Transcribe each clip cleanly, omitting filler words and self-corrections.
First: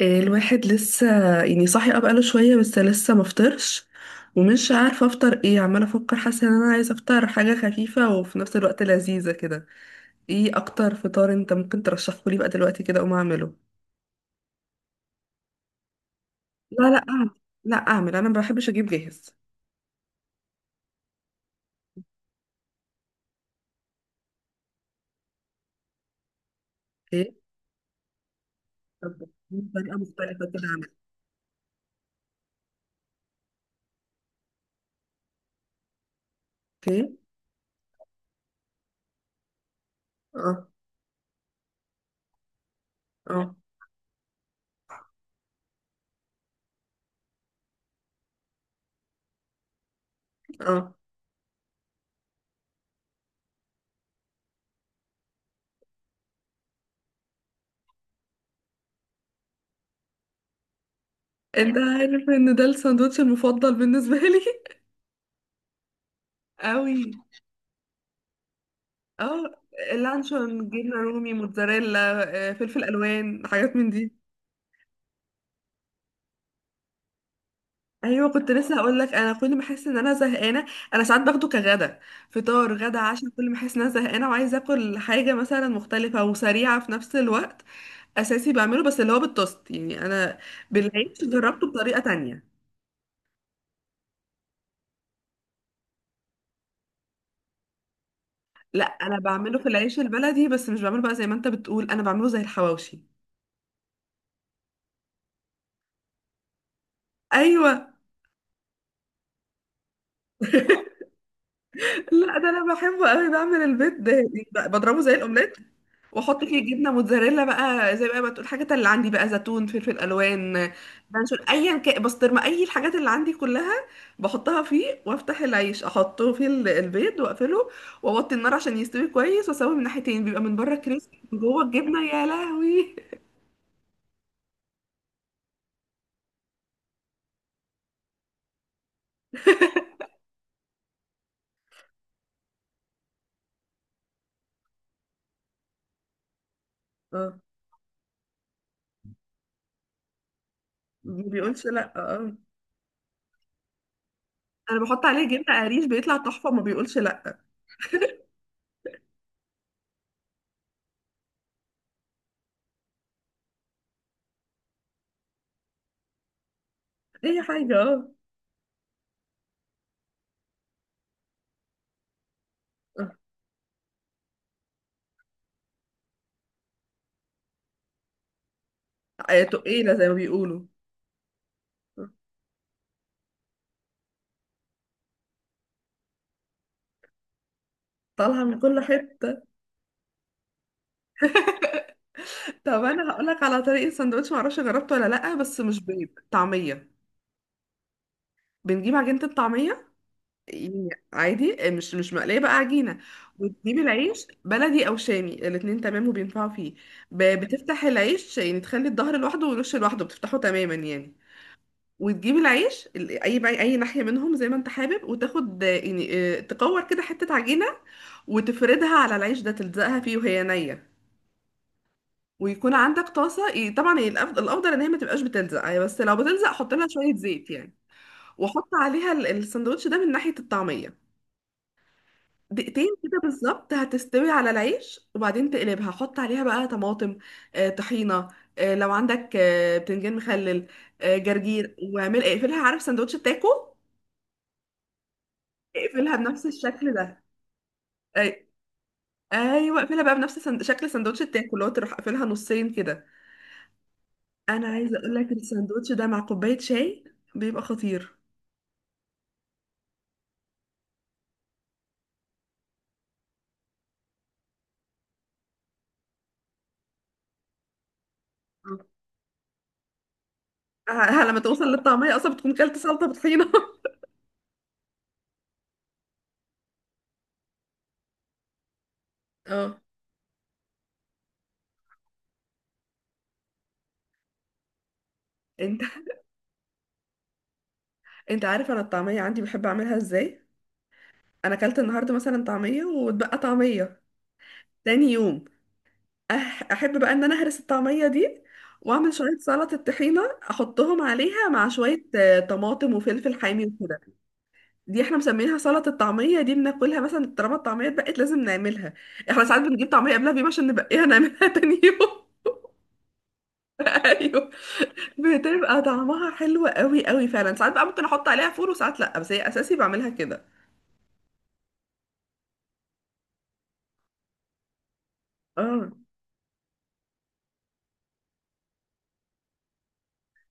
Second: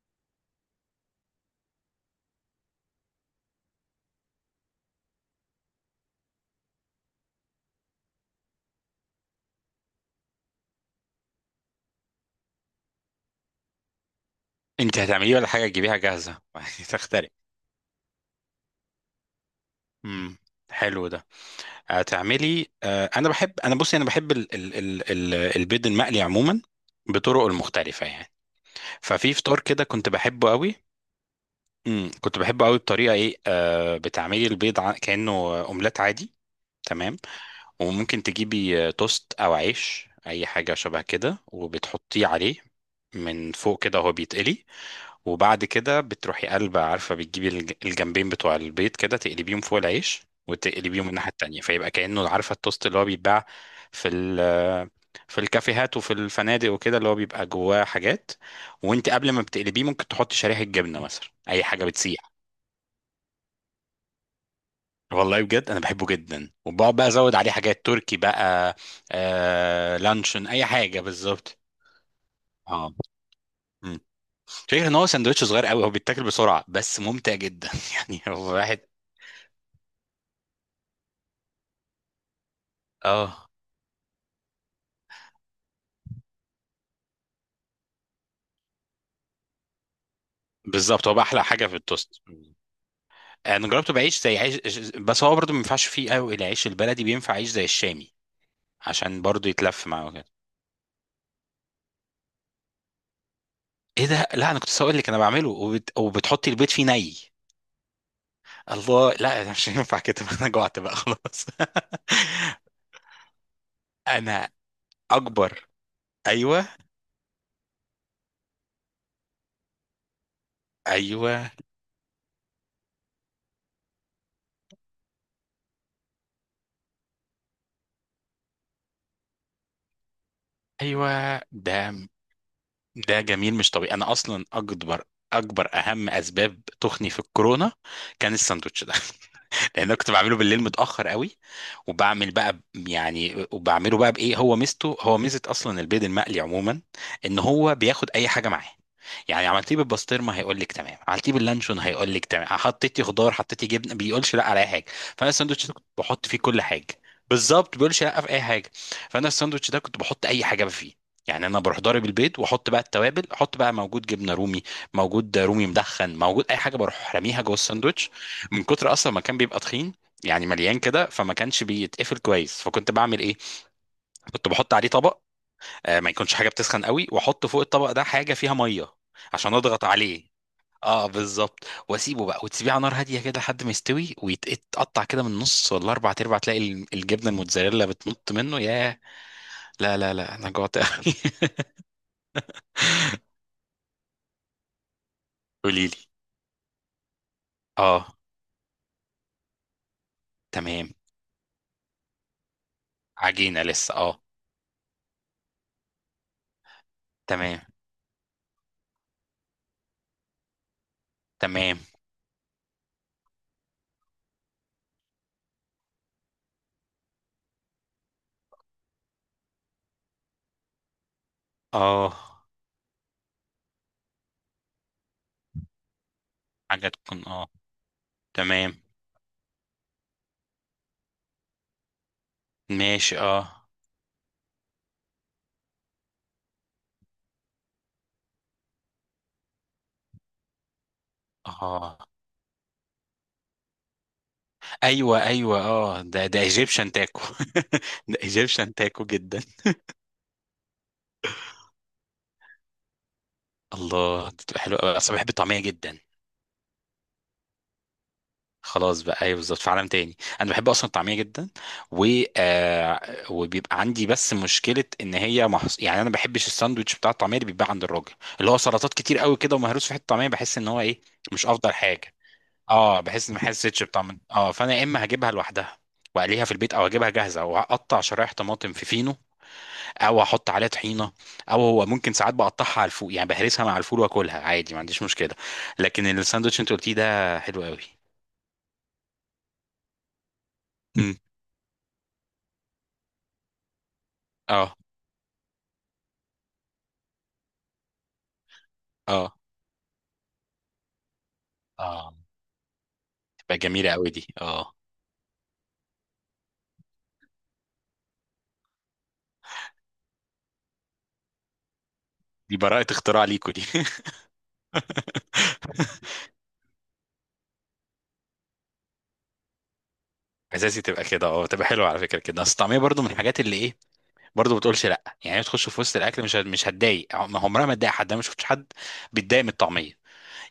الواحد لسه يعني صاحي بقاله شوية، بس لسه مفطرش. ومش عارفة افطر ايه، عمالة افكر، حاسة ان انا عايزة افطر حاجة خفيفة وفي نفس الوقت لذيذة كده. ايه اكتر فطار انت ممكن ترشحه لي بقى دلوقتي كده اقوم اعمله؟ انت هتعمليه ولا حاجه تجيبيها جاهزه؟ يعني لا، لا اعمل. تخترق. لا اعمل، انا ما بحبش اجيب جاهز. امم حلو ده. هتعملي؟ انا بحب البيض المقلي عموما اوكي. بطرق المختلفه يعني. طب. ففي فطار دي كده طريقة كنت مختلفة بحبه كده قوي. اعمل. كنت بحبه قوي بطريقه ايه، بتعملي البيض كانه اومليت عادي. اوكي. تمام، وممكن تجيبي توست او عيش اي اه. حاجه شبه كده وبتحطيه عليه من اه. فوق كده وهو بيتقلي. وبعد كده بتروحي قلبة، عارفة، بتجيبي الجنبين بتوع البيض كده، تقلبيهم فوق العيش اه. وتقلبيهم الناحية التانية فيبقى كأنه، عارفة، التوست اللي هو بيتباع في ال في الكافيهات وفي الفنادق وكده، اللي هو بيبقى جواه حاجات. وانت قبل ما بتقلبيه ممكن تحطي شريحة جبنة مثلا، اي انت حاجة عارف بتسيح. ان ده الساندوتش المفضل بالنسبة لي؟ والله بجد انا بحبه جدا، وبقعد قوي. بقى ازود عليه حاجات، تركي بقى. اه. آه، لانشون، اي اللانشون، جبنة حاجة رومي، بالظبط. موتزاريلا، فلفل اه، الوان، حاجات من مم. دي. فكرة ان هو سندوتش صغير قوي، هو بيتاكل بسرعة بس ممتع جدا. يعني ايوه، كنت هو لسه واحد. هقول لك انا كل ما احس ان انا زهقانه. انا ساعات باخده كغدا، فطار غدا عشاء، كل اه، ما احس ان انا زهقانه وعايزه اكل حاجه مثلا مختلفه وسريعه في نفس الوقت. اساسي بعمله، بس اللي هو بالتوست يعني. انا بالظبط، هو بقى بالعيش احلى حاجه جربته في بطريقه التوست. تانية. انا جربته بعيش زي عيش. بس هو برضه ما ينفعش فيه قوي العيش البلدي، بينفع عيش زي الشامي. لا، انا عشان برضه بعمله في يتلف العيش معاه كده. البلدي، بس مش بعمله بقى زي ما انت بتقول، انا بعمله زي الحواوشي. ايه ده؟ لا، انا كنت لسه هقول لك انا بعمله وبتحطي البيض فيه ني. ايوه. الله، لا مش هينفع كده. انا جوعت بقى خلاص. لا، ده انا بحبه قوي، بعمل البيض ده يعني، انا بضربه زي الاومليت اكبر. واحط فيه ايوه، جبنه موتزاريلا بقى، زي بقى ما تقول، الحاجات اللي عندي بقى، زيتون، فلفل الوان، بنشر، ايوه، ايا كان بسطرمه، اي الحاجات اللي عندي كلها بحطها فيه، وافتح العيش احطه في البيض واقفله، واوطي النار عشان يستوي كويس، واسويه من ناحيتين بيبقى من بره كريسبي، من ايوه. جوه ده الجبنه يا لهوي. ده جميل مش طبيعي، انا اصلا اكبر اهم اسباب تخني في الكورونا كان الساندوتش ده. لان انا كنت بعمله بالليل متاخر قوي، وبعمل بقى يعني وبعمله بقى بايه، هو ميزته، هو ميزه اصلا البيض المقلي عموما، اه. ان هو بياخد اي حاجه معاه. يعني عملتيه بالبسطرمه هيقول لك تمام، ما عملتيه بيقولش باللانشون لا. هيقول لك اه. تمام، حطيتي خضار، حطيتي جبنه، بيقولش لا على اي انا حاجه. بحط عليه فانا جبنه الساندوتش ده كنت قريش بيطلع بحط فيه تحفه، كل ما حاجه. بيقولش لا. بالظبط، بيقولش لا في اي حاجه. فانا الساندوتش ده كنت بحط اي حاجه فيه. يعني انا بروح ضارب البيض، واحط بقى التوابل، احط بقى موجود جبنه رومي، موجود رومي مدخن، موجود اي حاجه بروح اي راميها جوه حاجه، اه. الساندوتش. من كتر اصلا ما كان بيبقى تخين، يعني مليان كده، فما كانش بيتقفل كويس، فكنت بعمل ايه؟ كنت بحط عليه طبق، ما يكونش حاجه بتسخن قوي، واحط فوق الطبق ده حاجه فيها ميه عشان اضغط تقيله زي ما عليه. بيقولوا. اه، بالظبط. واسيبه بقى، وتسيبيه على نار هاديه كده لحد ما يستوي ويتقطع كده من النص ولا اربع ارباع، تلاقي الجبنه الموتزاريلا بتنط طالعه من منه، كل ياه! حته. لا، لا، لا، انا جوعت قوي! طب انا هقول لك على طريقه سندوتش، معرفش جربته ولا لا، بس مش قولي لي. بيض، طعميه. اه، بنجيب عجينه الطعميه، يعني تمام. عادي مش مقليه بقى، عجينه. عجينه وتجيب لسه، اه. العيش بلدي او شامي، الاتنين تمام وبينفعوا فيه. تمام، بتفتح العيش، يعني تخلي الظهر لوحده والوش لوحده، بتفتحه تماما يعني. تمام. وتجيب العيش اي بقى اي ناحيه منهم زي ما انت حابب، وتاخد يعني، تكور كده حته عجينه وتفردها على العيش ده، تلزقها فيه وهي نيه. اه، ويكون عندك طاسه، طبعا هي الافضل ان هي ما تبقاش بتلزق يعني، بس لو بتلزق حط لها حاجه شويه تكون، اه. زيت يعني. وحط تمام. عليها السندوتش ده من ناحيه الطعميه، دقيقتين ماشي، كده اه. بالظبط هتستوي على العيش، وبعدين تقلبها حط عليها بقى طماطم، طحينه، لو عندك بتنجان مخلل، جرجير، اه، واعمل اقفلها. عارف سندوتش التاكو؟ ايوه، ايوه، اه، اقفلها ده بنفس الشكل ايجيبشن تاكو. ده. ده أي- ايجيبشن تاكو جدا. ايوه، اقفلها بقى بنفس شكل سندوتش التاكو، اللي هو تروح قافلها نصين كده. الله، دي بتبقى انا حلوه قوي، عايزه اقول اصلا بحب لك الطعميه الساندوتش جدا. ده مع كوبايه شاي بيبقى خطير. خلاص بقى، ايوه بالظبط، في عالم تاني انا بحب اصلا الطعميه جدا، و آه وبيبقى عندي بس مشكله ان هي يعني انا ما بحبش الساندوتش بتاع الطعميه اللي بيتباع عند الراجل، اللي هو سلطات ه- كتير قوي كده، ومهروس في حته طعميه، بحس ان هو ايه، لما مش توصل افضل حاجه. للطعمية اصلا بتكون كلت اه، سلطة بحس ان ما بطحينة. حسيتش بطعم، اه، فانا يا اما هجيبها لوحدها واقليها في البيت، او اجيبها جاهزه واقطع شرايح طماطم في فينو، اه. او احط عليها طحينه، او هو ممكن ساعات بقطعها على الفول، يعني بهرسها مع الفول واكلها عادي، ما عنديش مشكله. انت لكن الساندوتش انت قلتيه ده حلو قوي. انت عارف انا الطعمية عندي بحب اعملها ازاي؟ امم انا كلت النهاردة مثلا طعمية واتبقى طعمية اه، تاني يوم. احب بقى ان انا اهرس الطعمية دي، واعمل اه، شوية سلطة طحينة احطهم عليها مع شوية اه، طماطم وفلفل تبقى حامي جميله وكده. قوي دي، اه. دي احنا مسمينها سلطة الطعمية، دي بناكلها مثلا طالما الطعمية اتبقت لازم نعملها. احنا ساعات بنجيب طعمية قبلها بيوم عشان نبقيها نعملها تاني يوم. دي براءه اختراع ليكوا دي. ايوه. بتبقى طعمها حلو قوي قوي فعلا. ساعات بقى ممكن احط عليها فول وساعات لا، بس هي اساسي بعملها كده. اساسي تبقى كده، اه، تبقى حلوه على فكره كده، اصل الطعميه برضو من الحاجات اللي ايه، برضو ما بتقولش لا، يعني هي تخش في اه. وسط الاكل مش هتضايق، عمرها ما تضايق حد، انا ما شفتش حد بيتضايق من الطعميه.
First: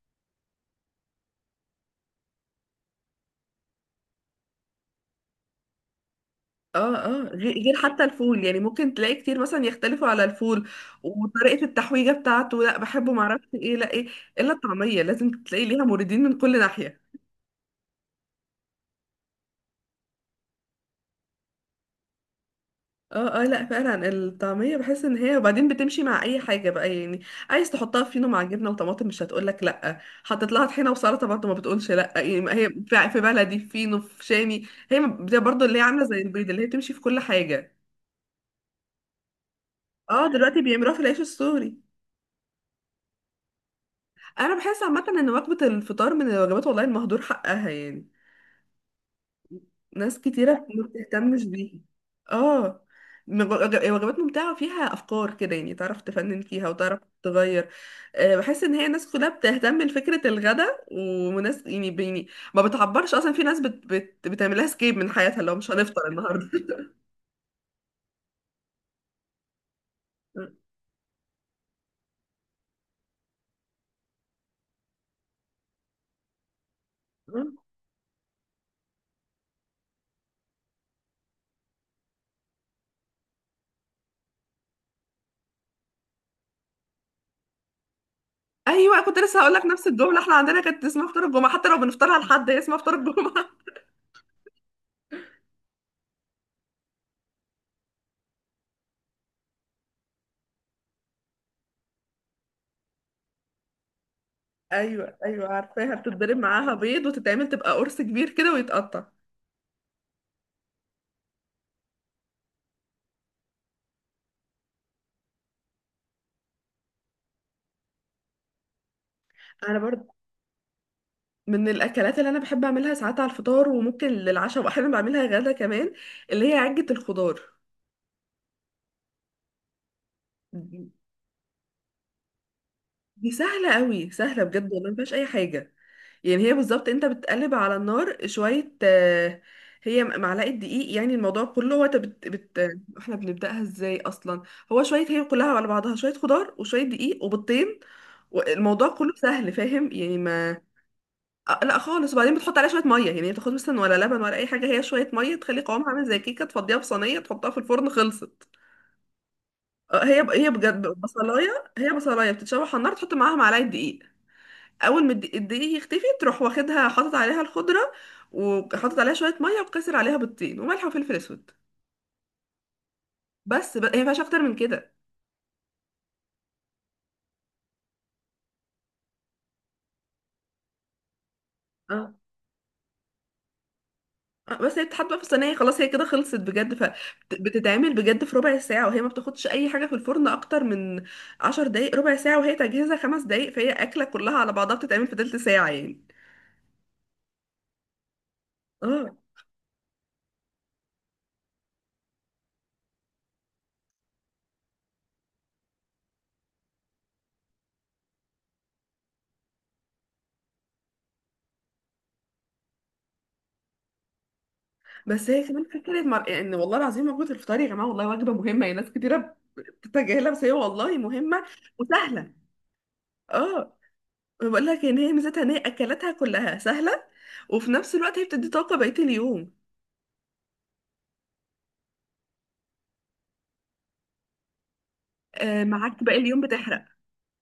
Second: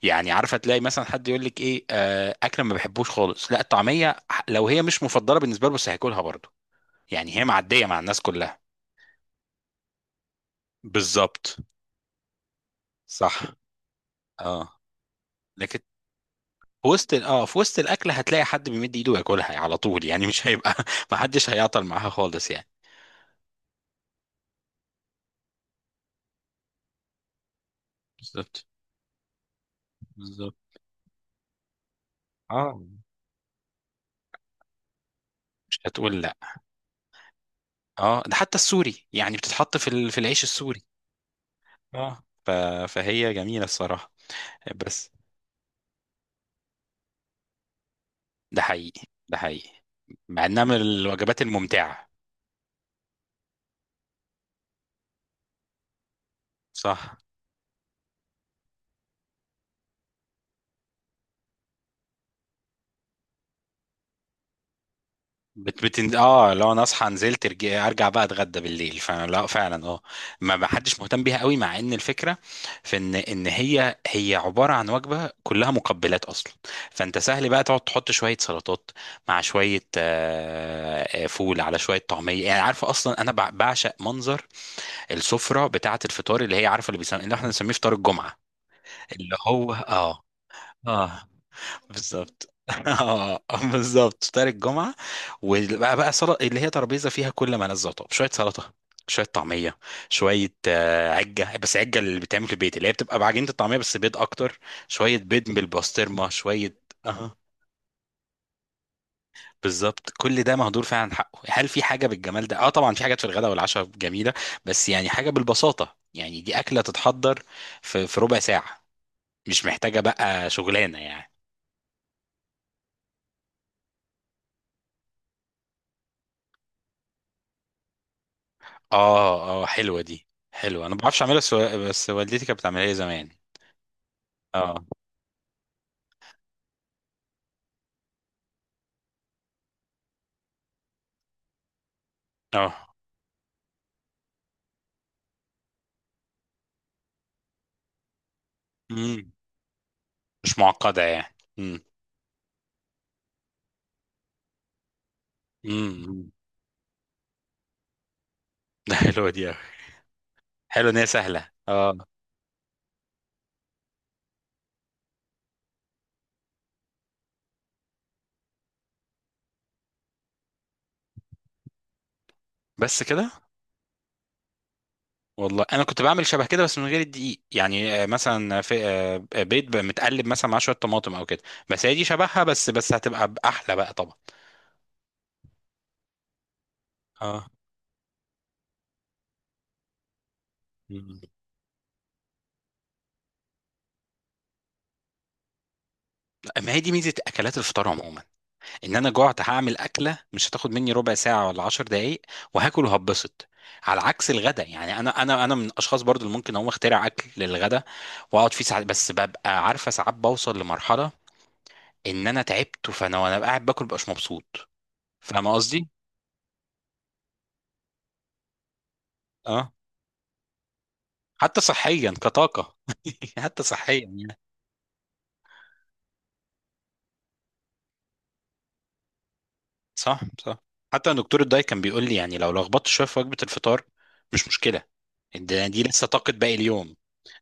يعني عارفه تلاقي مثلا حد يقول لك ايه، اكله ما بحبوش خالص، لا الطعميه لو هي مش مفضله بالنسبه له بس هياكلها برضو. اه. اه. يعني هي غير غير معدية مع حتى الناس الفول، يعني كلها. ممكن تلاقي كتير مثلا يختلفوا على الفول بالظبط. وطريقة التحويجة بتاعته، لا بحبه صح، معرفش ايه لا ايه. الا اه. الطعمية لازم تلاقي لكن ليها موردين من كل في ناحية. وسط في وسط الاكل هتلاقي حد بيمد ايده ياكلها، يعني على طول، يعني مش هيبقى، ما حدش هيعطل معاها خالص يعني. اه. اه. لا فعلا، الطعمية بحس ان هي وبعدين بتمشي مع اي حاجة بقى يعني. عايز تحطها فينو مع بالظبط، جبنة وطماطم مش هتقولك لا، حطيت بالظبط، لها طحينة وسلطة برضه ما بتقولش لا يعني، ما هي اه، في في بلدي، في فينو، في شامي، هي ما- زي برضه اللي مش هي عاملة زي هتقول لا. البيض، اللي هي بتمشي في كل حاجة. اه، ده حتى السوري يعني بتتحط في في اه. العيش دلوقتي السوري. بيعملوها في العيش السوري. اه، فهي جميلة الصراحة. انا بحس عامة بس، ان وجبة الفطار من الوجبات والله المهدور حقها يعني. ده حقيقي، ده حقيقي. ناس مع انها كتيرة من ما الوجبات بتهتمش بيها. الممتعة. اه. وجبات ممتعة فيها أفكار كده يعني، تعرف تفنن فيها وتعرف صح. تغير. بحس إن هي الناس كلها بتهتم لفكرة الغداء، وناس يعني بيني، ما بتعبرش أصلا، في ناس بت بت بتعملها سكيب من حياتها، لو مش بت هنفطر بتن... النهاردة. اه لو انا اصحى نزلت ارجع بقى اتغدى بالليل، فلا فعلا، اه. ما حدش مهتم بيها قوي، مع ان الفكره في ان هي عباره عن وجبه كلها مقبلات اصلا. فانت سهل بقى تقعد تحط شويه سلطات، مع شويه فول على شويه طعميه، يعني عارفه اصلا انا بعشق منظر السفره بتاعه الفطار، اللي هي عارفه، اللي احنا بنسميه فطار الجمعه، أيوة، كنت اللي لسه هقول لك هو، نفس الجملة، اه، احنا عندنا كانت اسمها فطار اه، الجمعة، حتى لو بنفطرها لحد، بالظبط. هي اسمها فطار الجمعة. اه، بالظبط، فطار الجمعة. وبقى بقى سلطة، اللي هي ترابيزة فيها كل ما لذ وطاب، شوية سلطة، شوية طعمية، شوية عجة، بس عجة اللي بتعمل في البيت، اللي هي بتبقى بعجينة الطعمية بس بيض أكتر، أيوة شوية أيوة بيض عارفاها، بالبسطرمة، بتتضرب معاها شوية. بيض اه، وتتعمل تبقى قرص كبير كده ويتقطع. بالظبط. كل ده مهدور فعلا حقه، هل في حاجة بالجمال ده؟ اه، طبعا في حاجات في الغداء والعشاء جميلة، بس يعني حاجة بالبساطة، يعني دي أكلة تتحضر في ربع ساعة، مش انا محتاجة برضو بقى شغلانة يعني. من الاكلات اللي انا بحب اعملها ساعات على الفطار، وممكن للعشاء، واحيانا بعملها غدا كمان، اللي هي عجة الخضار. اه، اه، حلوة دي، حلوة، انا ما بعرفش اعملها، بس والدتي كانت بتعملها لي زمان. دي سهلة قوي، سهلة بجد اه، والله ما فيهاش اي حاجة. يعني هي بالظبط انت بتقلب على النار شوية، هي معلقة دقيق، يعني الموضوع كله هو انت اه. احنا بنبدأها ازاي اصلا؟ هو شوية، هي كلها على بعضها شوية خضار وشوية دقيق وبيضتين، والموضوع كله امم سهل فاهم يعني مش ما. معقدة يعني. لا خالص. وبعدين بتحط عليها شويه ميه يعني، ما بتاخدش مثلا ولا لبن ولا اي حاجه، هي شويه ميه تخلي قوامها عامل زي امم كيكه، تفضيها في صينيه تحطها في الفرن خلصت. ده حلوة دي أوي. هي هي بجد حلوة ان هي سهلة، بصلايه، هي اه. بصلايه بتتشوح على النار، تحط معاها معلقه دقيق. اول ما الدقيق الدقيق يختفي تروح واخدها حاطط عليها الخضره، وحاطط عليها شويه ميه وكسر عليها بيضتين وملح وفلفل اسود. بس كده. بس هي ما فيهاش اكتر من كده. والله انا كنت بعمل شبه كده بس من غير الدقيق، يعني مثلا في بيض بقى متقلب مثلا مع شوية طماطم او كده، بس هي دي اه. شبهها، بس هتبقى احلى بقى طبعا. بس هي بتتحط بقى في الصينيه خلاص، هي كده خلصت بجد، اه، فبتتعمل بجد في ربع ساعه، وهي ما بتاخدش اي حاجه في الفرن اكتر من مم. 10 دقايق، ربع ساعه. وهي تجهيزها 5 دقايق، فهي اكله كلها على بعضها بتتعمل في تلت ساعه يعني. ما هي دي ميزة اكلات الفطار عموما، ان انا اه. جعت هعمل اكله مش هتاخد مني ربع ساعه ولا 10 دقائق، وهاكل وهبسط. على عكس الغدا، يعني انا من الاشخاص برضو اللي ممكن اقوم اخترع اكل للغدا، واقعد فيه ساعات، بس ببقى عارفه ساعات بوصل لمرحله ان انا تعبت، فانا وانا قاعد باكل مبقاش مبسوط. بس هي فاهم كمان قصدي؟ فكره يعني والله العظيم وجبه الفطار يا جماعه والله وجبه مهمه يعني، ناس كتيره اه. بتتجاهلها بس هي والله مهمه حتى صحيا وسهله. كطاقه. حتى اه. صحيا يعني. بقول لك ان هي ميزتها ان هي اكلاتها كلها سهله، وفي نفس الوقت هي بتدي طاقه بقيه اليوم. صح، صح. حتى دكتور الداي كان بيقول لي، يعني لو لخبطت شويه في وجبه الفطار مش مشكله. دي معاك لسه باقي طاقه اليوم باقي بتحرق. اليوم،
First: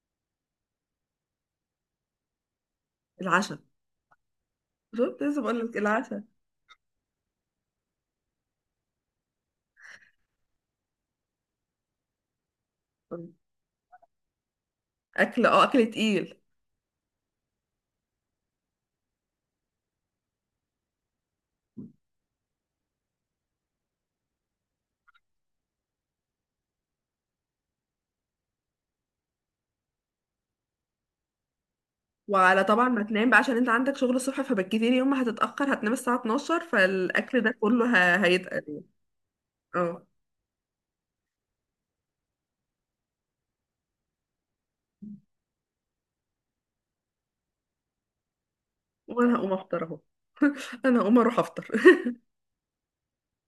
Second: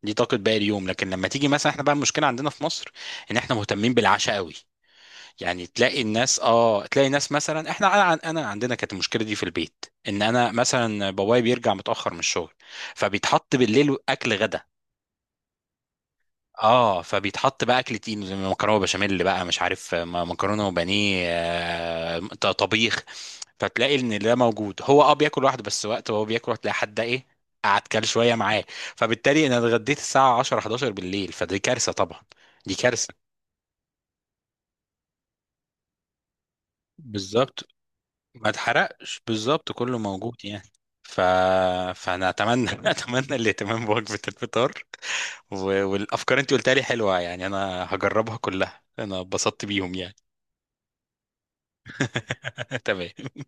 دي طاقه باقي اليوم. لكن لما تيجي مثلا، احنا بقى المشكله عندنا في مصر ان احنا العشاء. مهتمين بالعشاء قوي. بالظبط، لسه بقول يعني لك تلاقي العشاء. الناس اه تلاقي ناس مثلا، احنا انا عندنا كانت المشكله دي في البيت، ان انا مثلا بابايا بيرجع متاخر من الشغل، فبيتحط بالليل اكل غدا. اكل، اكل تقيل. اه، فبيتحط بقى اكل تقيل، زي مكرونه بشاميل بقى مش عارف، مكرونه وبانيه، طبيخ. فتلاقي ان ده موجود، هو بياكل لوحده، بس وقت وهو بياكل هتلاقي حد ايه، قعد كل شويه معاه. فبالتالي انا اتغديت الساعه 10 11 بالليل، فدي كارثه طبعا، وعلى دي طبعا ما كارثه. تنام بقى عشان انت عندك شغل الصبح، فبالكتير يوم ما هتتأخر هتنام الساعة 12، فالاكل ده بالظبط، كله ما هيتقل يعني. اتحرقش، بالظبط، كله اه. موجود يعني. ف... فانا اتمنى اتمنى الاهتمام بوجبه الفطار، و... والافكار انت قلتها لي حلوه يعني، انا هجربها كلها، انا وانا هقوم اتبسطت افطر بيهم اهو. يعني. انا هقوم اروح افطر. تمام.